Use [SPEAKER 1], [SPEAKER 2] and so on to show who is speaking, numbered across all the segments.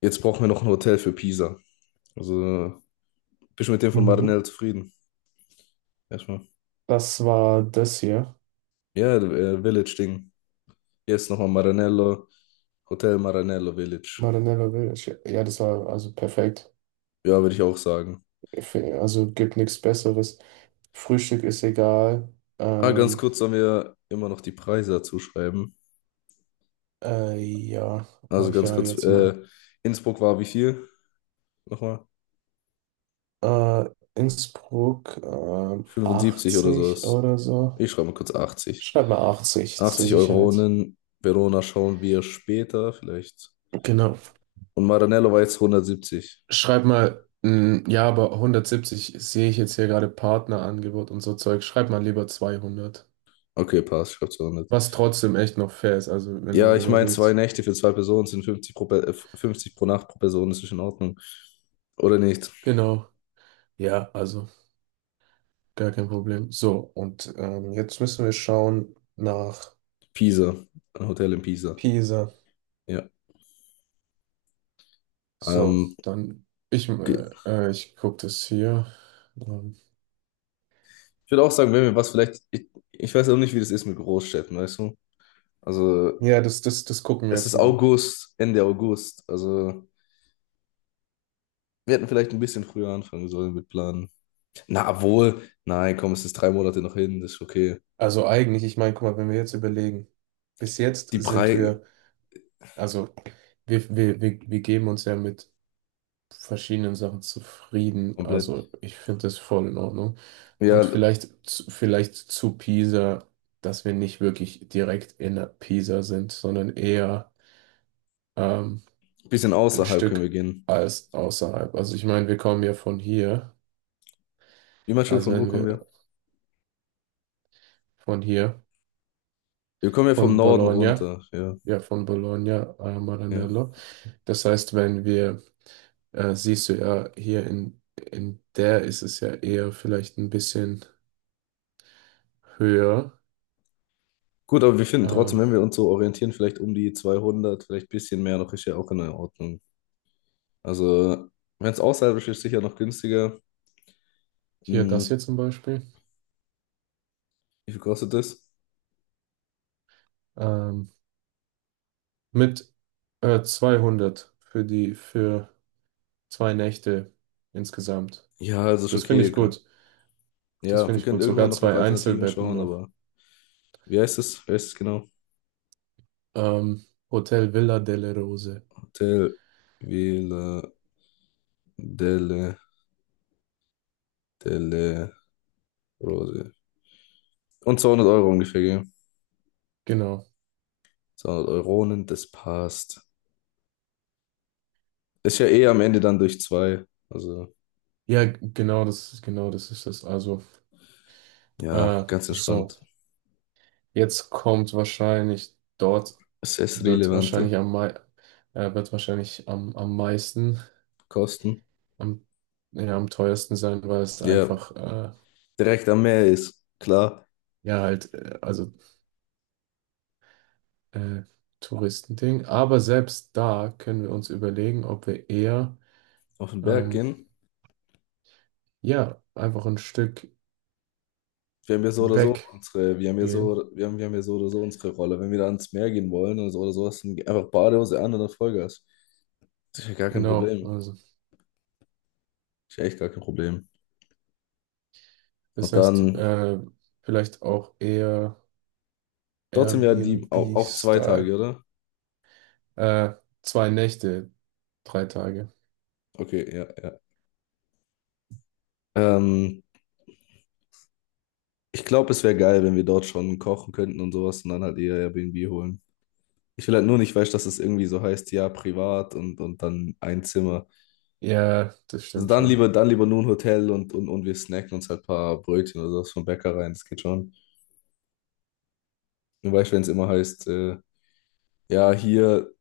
[SPEAKER 1] Jetzt brauchen wir noch ein Hotel für Pisa. Also, bist du mit dem von
[SPEAKER 2] Mhm.
[SPEAKER 1] Maranello zufrieden? Erstmal.
[SPEAKER 2] Das war das hier.
[SPEAKER 1] Ja, Village-Ding. Hier ist nochmal Maranello, Hotel Maranello Village.
[SPEAKER 2] Marinello Village. Ja, ja, das war also perfekt.
[SPEAKER 1] Ja, würde ich auch sagen.
[SPEAKER 2] Also gibt nichts Besseres. Frühstück ist egal.
[SPEAKER 1] Ah, ganz
[SPEAKER 2] Ähm,
[SPEAKER 1] kurz sollen wir immer noch die Preise dazu schreiben.
[SPEAKER 2] ja, habe
[SPEAKER 1] Also
[SPEAKER 2] ich
[SPEAKER 1] ganz
[SPEAKER 2] ja
[SPEAKER 1] kurz,
[SPEAKER 2] jetzt mal.
[SPEAKER 1] Innsbruck war wie viel? Nochmal?
[SPEAKER 2] Äh, Innsbruck,
[SPEAKER 1] 75 oder
[SPEAKER 2] 80
[SPEAKER 1] sowas.
[SPEAKER 2] oder so.
[SPEAKER 1] Ich schreibe mal kurz Achtzig.
[SPEAKER 2] Schreib mal 80 zur
[SPEAKER 1] 80
[SPEAKER 2] Sicherheit.
[SPEAKER 1] Euronen. Verona schauen wir später vielleicht.
[SPEAKER 2] Genau.
[SPEAKER 1] Und Maranello war jetzt hundertsiebzig.
[SPEAKER 2] Schreib mal, ja, aber 170 sehe ich jetzt hier gerade Partnerangebot und so Zeug. Schreib mal lieber 200.
[SPEAKER 1] Okay, passt, schreibt zu hundert.
[SPEAKER 2] Was trotzdem echt noch fair ist, also wenn ihr
[SPEAKER 1] Ja,
[SPEAKER 2] mal
[SPEAKER 1] ich meine, zwei
[SPEAKER 2] überlegt.
[SPEAKER 1] Nächte für zwei Personen sind 50 pro, 50 pro Nacht pro Person, das ist in Ordnung. Oder nicht?
[SPEAKER 2] Genau, ja, also gar kein Problem. So, und jetzt müssen wir schauen nach
[SPEAKER 1] Pisa, ein Hotel in Pisa.
[SPEAKER 2] Pisa.
[SPEAKER 1] Ja.
[SPEAKER 2] So,
[SPEAKER 1] Ähm,
[SPEAKER 2] dann, ich,
[SPEAKER 1] ge-
[SPEAKER 2] äh, äh, ich gucke das hier. Ähm,
[SPEAKER 1] ich würde auch sagen, wenn wir was vielleicht, ich weiß auch nicht, wie das ist mit Großstädten, weißt du? Also,
[SPEAKER 2] ja, das gucken wir
[SPEAKER 1] es
[SPEAKER 2] jetzt
[SPEAKER 1] ist
[SPEAKER 2] mal.
[SPEAKER 1] August, Ende August. Also, wir hätten vielleicht ein bisschen früher anfangen sollen mit Planen. Na, wohl, nein, komm, es ist drei Monate noch hin, das ist okay.
[SPEAKER 2] Also eigentlich, ich meine, guck mal, wenn wir jetzt überlegen, bis jetzt
[SPEAKER 1] Die
[SPEAKER 2] sind
[SPEAKER 1] Preise,
[SPEAKER 2] wir, also wir geben uns ja mit verschiedenen Sachen zufrieden.
[SPEAKER 1] komplett.
[SPEAKER 2] Also ich finde das voll in Ordnung. Und
[SPEAKER 1] Ja,
[SPEAKER 2] vielleicht, vielleicht zu Pisa, dass wir nicht wirklich direkt in der Pisa sind, sondern eher ähm,
[SPEAKER 1] ein bisschen
[SPEAKER 2] ein
[SPEAKER 1] außerhalb können wir
[SPEAKER 2] Stück
[SPEAKER 1] gehen.
[SPEAKER 2] als außerhalb. Also ich meine, wir kommen ja von hier,
[SPEAKER 1] Wie meinst du,
[SPEAKER 2] also
[SPEAKER 1] von wo
[SPEAKER 2] wenn
[SPEAKER 1] kommen
[SPEAKER 2] wir
[SPEAKER 1] wir?
[SPEAKER 2] von hier,
[SPEAKER 1] Wir kommen ja vom
[SPEAKER 2] von
[SPEAKER 1] Norden
[SPEAKER 2] Bologna,
[SPEAKER 1] runter, ja,
[SPEAKER 2] ja von Bologna,
[SPEAKER 1] ja.
[SPEAKER 2] Maranello. Das heißt, wenn wir, siehst du ja, hier in der ist es ja eher vielleicht ein bisschen höher.
[SPEAKER 1] Gut, aber wir finden trotzdem,
[SPEAKER 2] Ähm,
[SPEAKER 1] wenn wir uns so orientieren, vielleicht um die 200, vielleicht ein bisschen mehr noch, ist ja auch in Ordnung. Also, wenn es außerhalb ist, ist sicher noch günstiger.
[SPEAKER 2] Hier das
[SPEAKER 1] Hm,
[SPEAKER 2] hier zum Beispiel.
[SPEAKER 1] wie viel kostet das?
[SPEAKER 2] Ähm, mit 200 für 2 Nächte insgesamt.
[SPEAKER 1] Ja, also ist
[SPEAKER 2] Das finde ich
[SPEAKER 1] okay.
[SPEAKER 2] gut. Das
[SPEAKER 1] Ja, wir
[SPEAKER 2] finde ich
[SPEAKER 1] können
[SPEAKER 2] gut.
[SPEAKER 1] irgendwann
[SPEAKER 2] Sogar
[SPEAKER 1] noch nach
[SPEAKER 2] zwei
[SPEAKER 1] Alternativen
[SPEAKER 2] Einzelbetten
[SPEAKER 1] schauen,
[SPEAKER 2] noch.
[SPEAKER 1] aber wie heißt es? Wie heißt es genau?
[SPEAKER 2] Ähm, Hotel Villa delle Rose.
[SPEAKER 1] Hotel Villa delle, delle Rose. Und 200 Euro ungefähr, gell?
[SPEAKER 2] Genau.
[SPEAKER 1] 200 Euronen, das passt. Ist ja eh am Ende dann durch zwei. Also.
[SPEAKER 2] Ja, genau genau das ist es. Also,
[SPEAKER 1] Ja, ganz
[SPEAKER 2] so.
[SPEAKER 1] entspannt.
[SPEAKER 2] Jetzt kommt wahrscheinlich dort wird
[SPEAKER 1] Assess-relevante
[SPEAKER 2] wahrscheinlich am mei wird wahrscheinlich am meisten,
[SPEAKER 1] Kosten.
[SPEAKER 2] am, ja, am teuersten sein, weil es
[SPEAKER 1] Ja,
[SPEAKER 2] einfach
[SPEAKER 1] direkt am Meer ist klar.
[SPEAKER 2] ja, halt, also äh, Touristending. Aber selbst da können wir uns überlegen, ob wir eher,
[SPEAKER 1] Auf den Berg
[SPEAKER 2] ähm,
[SPEAKER 1] gehen.
[SPEAKER 2] ja, einfach ein Stück weggehen.
[SPEAKER 1] Wir haben ja so oder so unsere Rolle. Wenn wir da ans Meer gehen wollen oder so, hast du einfach Badehose an und dann Vollgas. Das ist ja gar kein
[SPEAKER 2] Genau,
[SPEAKER 1] Problem.
[SPEAKER 2] also
[SPEAKER 1] Das ist ja echt gar kein Problem.
[SPEAKER 2] das
[SPEAKER 1] Und
[SPEAKER 2] heißt,
[SPEAKER 1] dann,
[SPEAKER 2] vielleicht auch eher
[SPEAKER 1] dort sind wir ja die auch zwei Tage,
[SPEAKER 2] Airbnb-Style.
[SPEAKER 1] oder?
[SPEAKER 2] Äh, 2 Nächte, 3 Tage.
[SPEAKER 1] Okay, ja, ja. Ähm, ich glaube, es wäre geil, wenn wir dort schon kochen könnten und sowas und dann halt eher Airbnb holen. Ich will halt nur nicht, weißt, dass es irgendwie so heißt, ja, privat und dann ein Zimmer.
[SPEAKER 2] Ja, das
[SPEAKER 1] Also
[SPEAKER 2] stimmt
[SPEAKER 1] dann
[SPEAKER 2] schon.
[SPEAKER 1] lieber, dann lieber nur ein Hotel und wir snacken uns halt ein paar Brötchen oder sowas vom Bäcker rein, das geht schon. Nur weißt, wenn es immer heißt, ja, hier,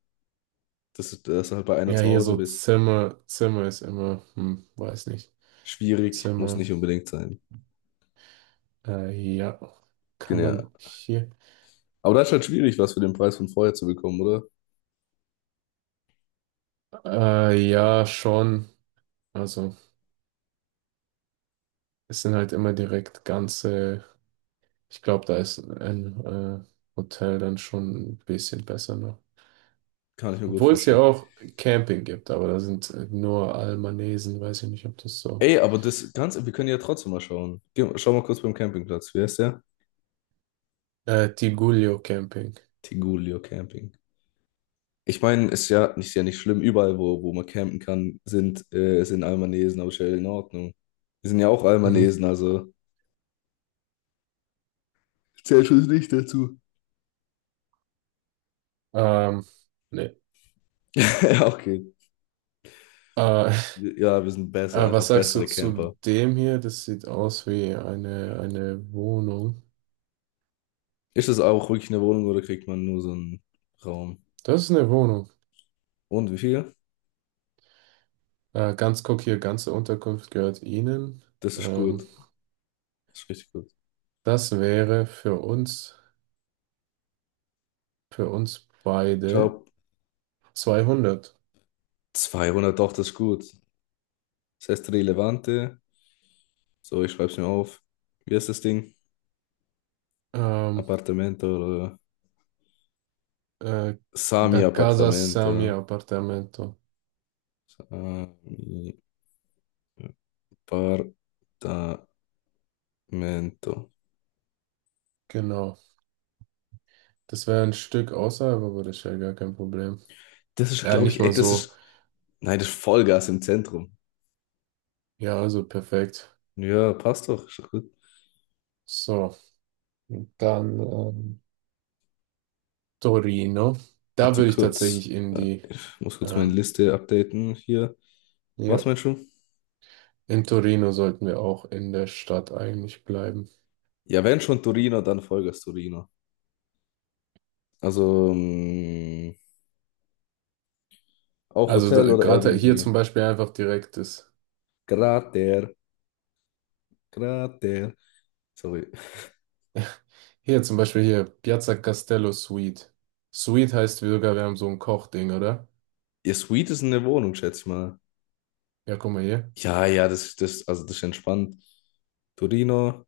[SPEAKER 1] dass du halt bei einer
[SPEAKER 2] Ja,
[SPEAKER 1] zu
[SPEAKER 2] hier
[SPEAKER 1] Hause
[SPEAKER 2] so
[SPEAKER 1] bist,
[SPEAKER 2] Zimmer, Zimmer ist immer, weiß nicht.
[SPEAKER 1] schwierig, muss
[SPEAKER 2] Zimmer,
[SPEAKER 1] nicht unbedingt sein.
[SPEAKER 2] äh, ja, kann
[SPEAKER 1] Genau.
[SPEAKER 2] man hier,
[SPEAKER 1] Aber das ist halt schwierig, was für den Preis von vorher zu bekommen, oder?
[SPEAKER 2] ja, schon. Also, es sind halt immer direkt ganze, ich glaube, da ist ein Hotel dann schon ein bisschen besser noch.
[SPEAKER 1] Kann ich mir gut
[SPEAKER 2] Obwohl es ja
[SPEAKER 1] vorstellen.
[SPEAKER 2] auch Camping gibt, aber da sind nur Albanesen, weiß ich nicht, ob das so.
[SPEAKER 1] Ey, aber das Ganze, wir können ja trotzdem mal schauen. Geh, schau mal kurz beim Campingplatz. Wie heißt der?
[SPEAKER 2] Tigullio Camping.
[SPEAKER 1] Tigulio Camping. Ich meine, ist ja nicht schlimm, überall, wo man campen kann, sind Albanesen, aber ist ja in Ordnung. Wir sind ja auch
[SPEAKER 2] Mhm.
[SPEAKER 1] Albanesen, also. Zählt schon nicht dazu.
[SPEAKER 2] Ähm, nee.
[SPEAKER 1] Ja, okay.
[SPEAKER 2] Äh,
[SPEAKER 1] Ja, wir sind besser,
[SPEAKER 2] Äh,
[SPEAKER 1] einfach
[SPEAKER 2] was sagst du
[SPEAKER 1] bessere
[SPEAKER 2] zu
[SPEAKER 1] Camper.
[SPEAKER 2] dem hier? Das sieht aus wie eine Wohnung.
[SPEAKER 1] Ist das auch wirklich eine Wohnung oder kriegt man nur so einen Raum?
[SPEAKER 2] Das ist eine Wohnung.
[SPEAKER 1] Und wie viel?
[SPEAKER 2] Ganz guck hier, ganze Unterkunft gehört Ihnen.
[SPEAKER 1] Das ist
[SPEAKER 2] Ähm,
[SPEAKER 1] gut. Das ist richtig gut.
[SPEAKER 2] das wäre für uns
[SPEAKER 1] Ich
[SPEAKER 2] beide
[SPEAKER 1] glaube,
[SPEAKER 2] 200.
[SPEAKER 1] 200, doch, das ist gut. Das heißt Relevante. So, ich schreibe es mir auf. Wie heißt das Ding?
[SPEAKER 2] Ähm,
[SPEAKER 1] Appartamento oder
[SPEAKER 2] äh,
[SPEAKER 1] Sami
[SPEAKER 2] da casa Sami
[SPEAKER 1] Appartamento.
[SPEAKER 2] Appartamento.
[SPEAKER 1] Departamento.
[SPEAKER 2] Genau. Das wäre ein Stück außerhalb, aber das ist ja gar kein Problem.
[SPEAKER 1] Das ist,
[SPEAKER 2] Ja,
[SPEAKER 1] glaube
[SPEAKER 2] nicht
[SPEAKER 1] ich, ey,
[SPEAKER 2] mal
[SPEAKER 1] das
[SPEAKER 2] so.
[SPEAKER 1] ist. Nein, das ist Vollgas im Zentrum.
[SPEAKER 2] Ja, also perfekt.
[SPEAKER 1] Ja, passt doch. Ist doch gut.
[SPEAKER 2] So, dann, Torino. Da
[SPEAKER 1] Warte
[SPEAKER 2] würde ich tatsächlich
[SPEAKER 1] kurz.
[SPEAKER 2] in
[SPEAKER 1] Äh,
[SPEAKER 2] die,
[SPEAKER 1] Ich muss kurz meine
[SPEAKER 2] ähm,
[SPEAKER 1] Liste updaten hier.
[SPEAKER 2] ja,
[SPEAKER 1] Was meinst du?
[SPEAKER 2] in Torino sollten wir auch in der Stadt eigentlich bleiben.
[SPEAKER 1] Ja, wenn schon Torino, dann Vollgas Torino. Also, auch
[SPEAKER 2] Also
[SPEAKER 1] Hotel oder
[SPEAKER 2] gerade hier zum
[SPEAKER 1] Airbnb.
[SPEAKER 2] Beispiel einfach direkt ist.
[SPEAKER 1] Grater. Grater. Sorry.
[SPEAKER 2] Hier zum Beispiel hier, Piazza Castello Suite. Suite heißt sogar, wir haben so ein Kochding, oder?
[SPEAKER 1] Ihr Suite ist eine Wohnung, schätze ich mal.
[SPEAKER 2] Ja, guck mal hier.
[SPEAKER 1] Ja, ja, das, also das ist entspannt. Torino.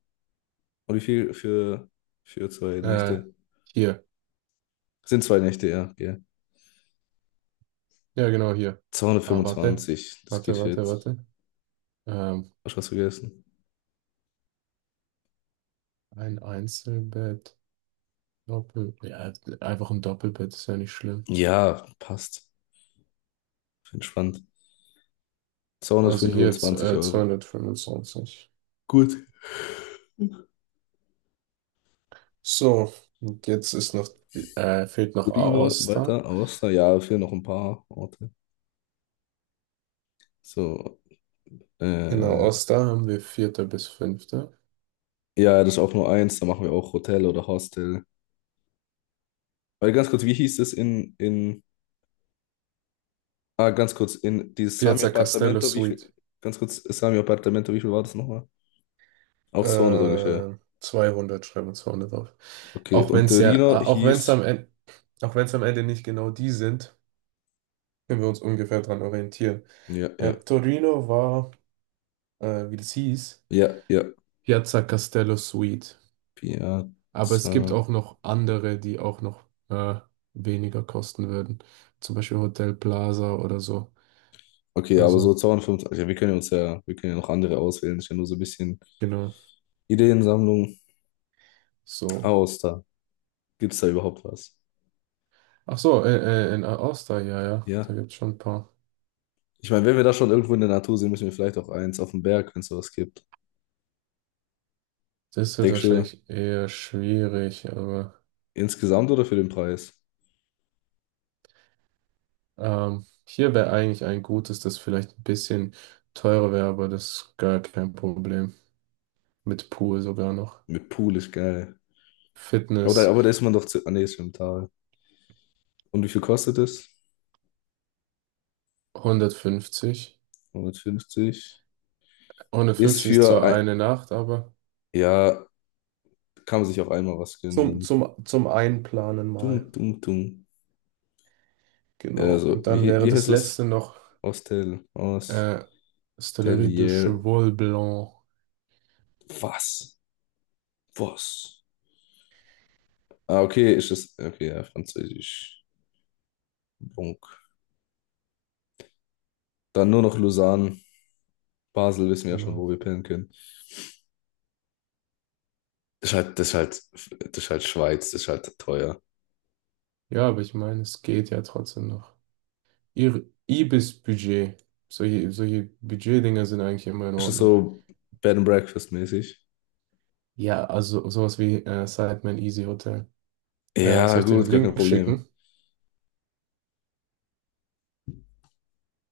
[SPEAKER 1] Und wie viel für zwei
[SPEAKER 2] Äh,
[SPEAKER 1] Nächte?
[SPEAKER 2] hier.
[SPEAKER 1] Sind zwei Nächte, ja. Ja,
[SPEAKER 2] Ja, genau hier. Ah, warte.
[SPEAKER 1] zweihundertfünfundzwanzig, das geht
[SPEAKER 2] Warte,
[SPEAKER 1] für
[SPEAKER 2] warte,
[SPEAKER 1] jetzt.
[SPEAKER 2] warte. Ähm,
[SPEAKER 1] Hast du was vergessen?
[SPEAKER 2] ein Einzelbett. Doppel. Ja, einfach ein Doppelbett ist ja nicht schlimm.
[SPEAKER 1] Ja, passt. Entspannt.
[SPEAKER 2] Also hier jetzt
[SPEAKER 1] Zweihundertfünfundzwanzig Euro.
[SPEAKER 2] 225.
[SPEAKER 1] Gut.
[SPEAKER 2] So, und jetzt ist noch, fehlt noch
[SPEAKER 1] Torino,
[SPEAKER 2] Aosta.
[SPEAKER 1] weiter, Aosta, ja, fehlen noch ein paar Orte. So,
[SPEAKER 2] In
[SPEAKER 1] äh,
[SPEAKER 2] Aosta haben wir vierte bis fünfte.
[SPEAKER 1] ja, das ist auch nur eins, da machen wir auch Hotel oder Hostel. Weil ganz kurz, wie hieß es in, ah, ganz kurz, in dieses Sami
[SPEAKER 2] Piazza Castello
[SPEAKER 1] Appartamento, wie viel,
[SPEAKER 2] Suite.
[SPEAKER 1] ganz kurz, Sami Appartamento, wie viel war das nochmal? Auch 200 ungefähr.
[SPEAKER 2] 200, schreiben wir 200 auf.
[SPEAKER 1] Okay,
[SPEAKER 2] Auch wenn
[SPEAKER 1] und
[SPEAKER 2] es ja,
[SPEAKER 1] Torino
[SPEAKER 2] auch wenn es am
[SPEAKER 1] hieß,
[SPEAKER 2] Ende, auch wenn es am Ende nicht genau die sind, können wir uns ungefähr dran orientieren.
[SPEAKER 1] ja, ja,
[SPEAKER 2] Torino war, wie das hieß,
[SPEAKER 1] ja, ja,
[SPEAKER 2] Piazza Castello Suite. Aber es
[SPEAKER 1] Piazza.
[SPEAKER 2] gibt auch noch andere, die auch noch äh, weniger kosten würden. Zum Beispiel Hotel Plaza oder so.
[SPEAKER 1] Okay, aber so
[SPEAKER 2] Also,
[SPEAKER 1] 225. Ja, wir können ja noch andere auswählen. Ist ja nur so ein bisschen
[SPEAKER 2] genau.
[SPEAKER 1] Ideensammlung
[SPEAKER 2] So.
[SPEAKER 1] aus da. Gibt es da überhaupt was?
[SPEAKER 2] Ach so, in All-Star, ja, ja.
[SPEAKER 1] Ja.
[SPEAKER 2] Da gibt es schon ein paar.
[SPEAKER 1] Ich meine, wenn wir da schon irgendwo in der Natur sind, müssen wir vielleicht auch eins auf dem Berg, wenn es sowas gibt.
[SPEAKER 2] Das wird
[SPEAKER 1] Denkst du,
[SPEAKER 2] wahrscheinlich eher schwierig, aber
[SPEAKER 1] insgesamt oder für den Preis?
[SPEAKER 2] hier wäre eigentlich ein gutes, das vielleicht ein bisschen teurer wäre, aber das ist gar kein Problem. Mit Pool sogar noch.
[SPEAKER 1] Mit Pool ist geil.
[SPEAKER 2] Fitness
[SPEAKER 1] Aber da ist man doch zu. Ah, nee, ist im Tal. Und wie viel kostet es?
[SPEAKER 2] 150.
[SPEAKER 1] Hundertfünfzig. Ist
[SPEAKER 2] 150 ist
[SPEAKER 1] für
[SPEAKER 2] zwar
[SPEAKER 1] ein,
[SPEAKER 2] eine Nacht, aber
[SPEAKER 1] ja, kann man sich auch einmal was gönnen
[SPEAKER 2] zum,
[SPEAKER 1] dann.
[SPEAKER 2] zum, zum Einplanen mal.
[SPEAKER 1] Dumm, dumm, dumm.
[SPEAKER 2] Genau.
[SPEAKER 1] Also,
[SPEAKER 2] Und dann
[SPEAKER 1] wie,
[SPEAKER 2] wäre
[SPEAKER 1] wie heißt
[SPEAKER 2] das
[SPEAKER 1] das?
[SPEAKER 2] letzte noch
[SPEAKER 1] Hostel, Hostelier.
[SPEAKER 2] äh, Stellerie de Cheval Blanc.
[SPEAKER 1] Was? Was? Ah, okay, ist es. Okay, ja, Französisch. Bunk. Dann nur noch Lausanne. Basel wissen wir ja schon, wo
[SPEAKER 2] Genau.
[SPEAKER 1] wir pennen können. Das ist halt, das ist halt, das ist halt Schweiz, das ist halt teuer.
[SPEAKER 2] Ja, aber ich meine, es geht ja trotzdem noch. Ihr Ibis-Budget. Solche Budgetdinger sind eigentlich immer in
[SPEAKER 1] Ist es
[SPEAKER 2] Ordnung.
[SPEAKER 1] so Bed and Breakfast mäßig?
[SPEAKER 2] Ja, also sowas wie Sidemen Easy Hotel. Äh,
[SPEAKER 1] Ja,
[SPEAKER 2] soll ich den
[SPEAKER 1] gut, gar kein
[SPEAKER 2] Link
[SPEAKER 1] Problem.
[SPEAKER 2] schicken?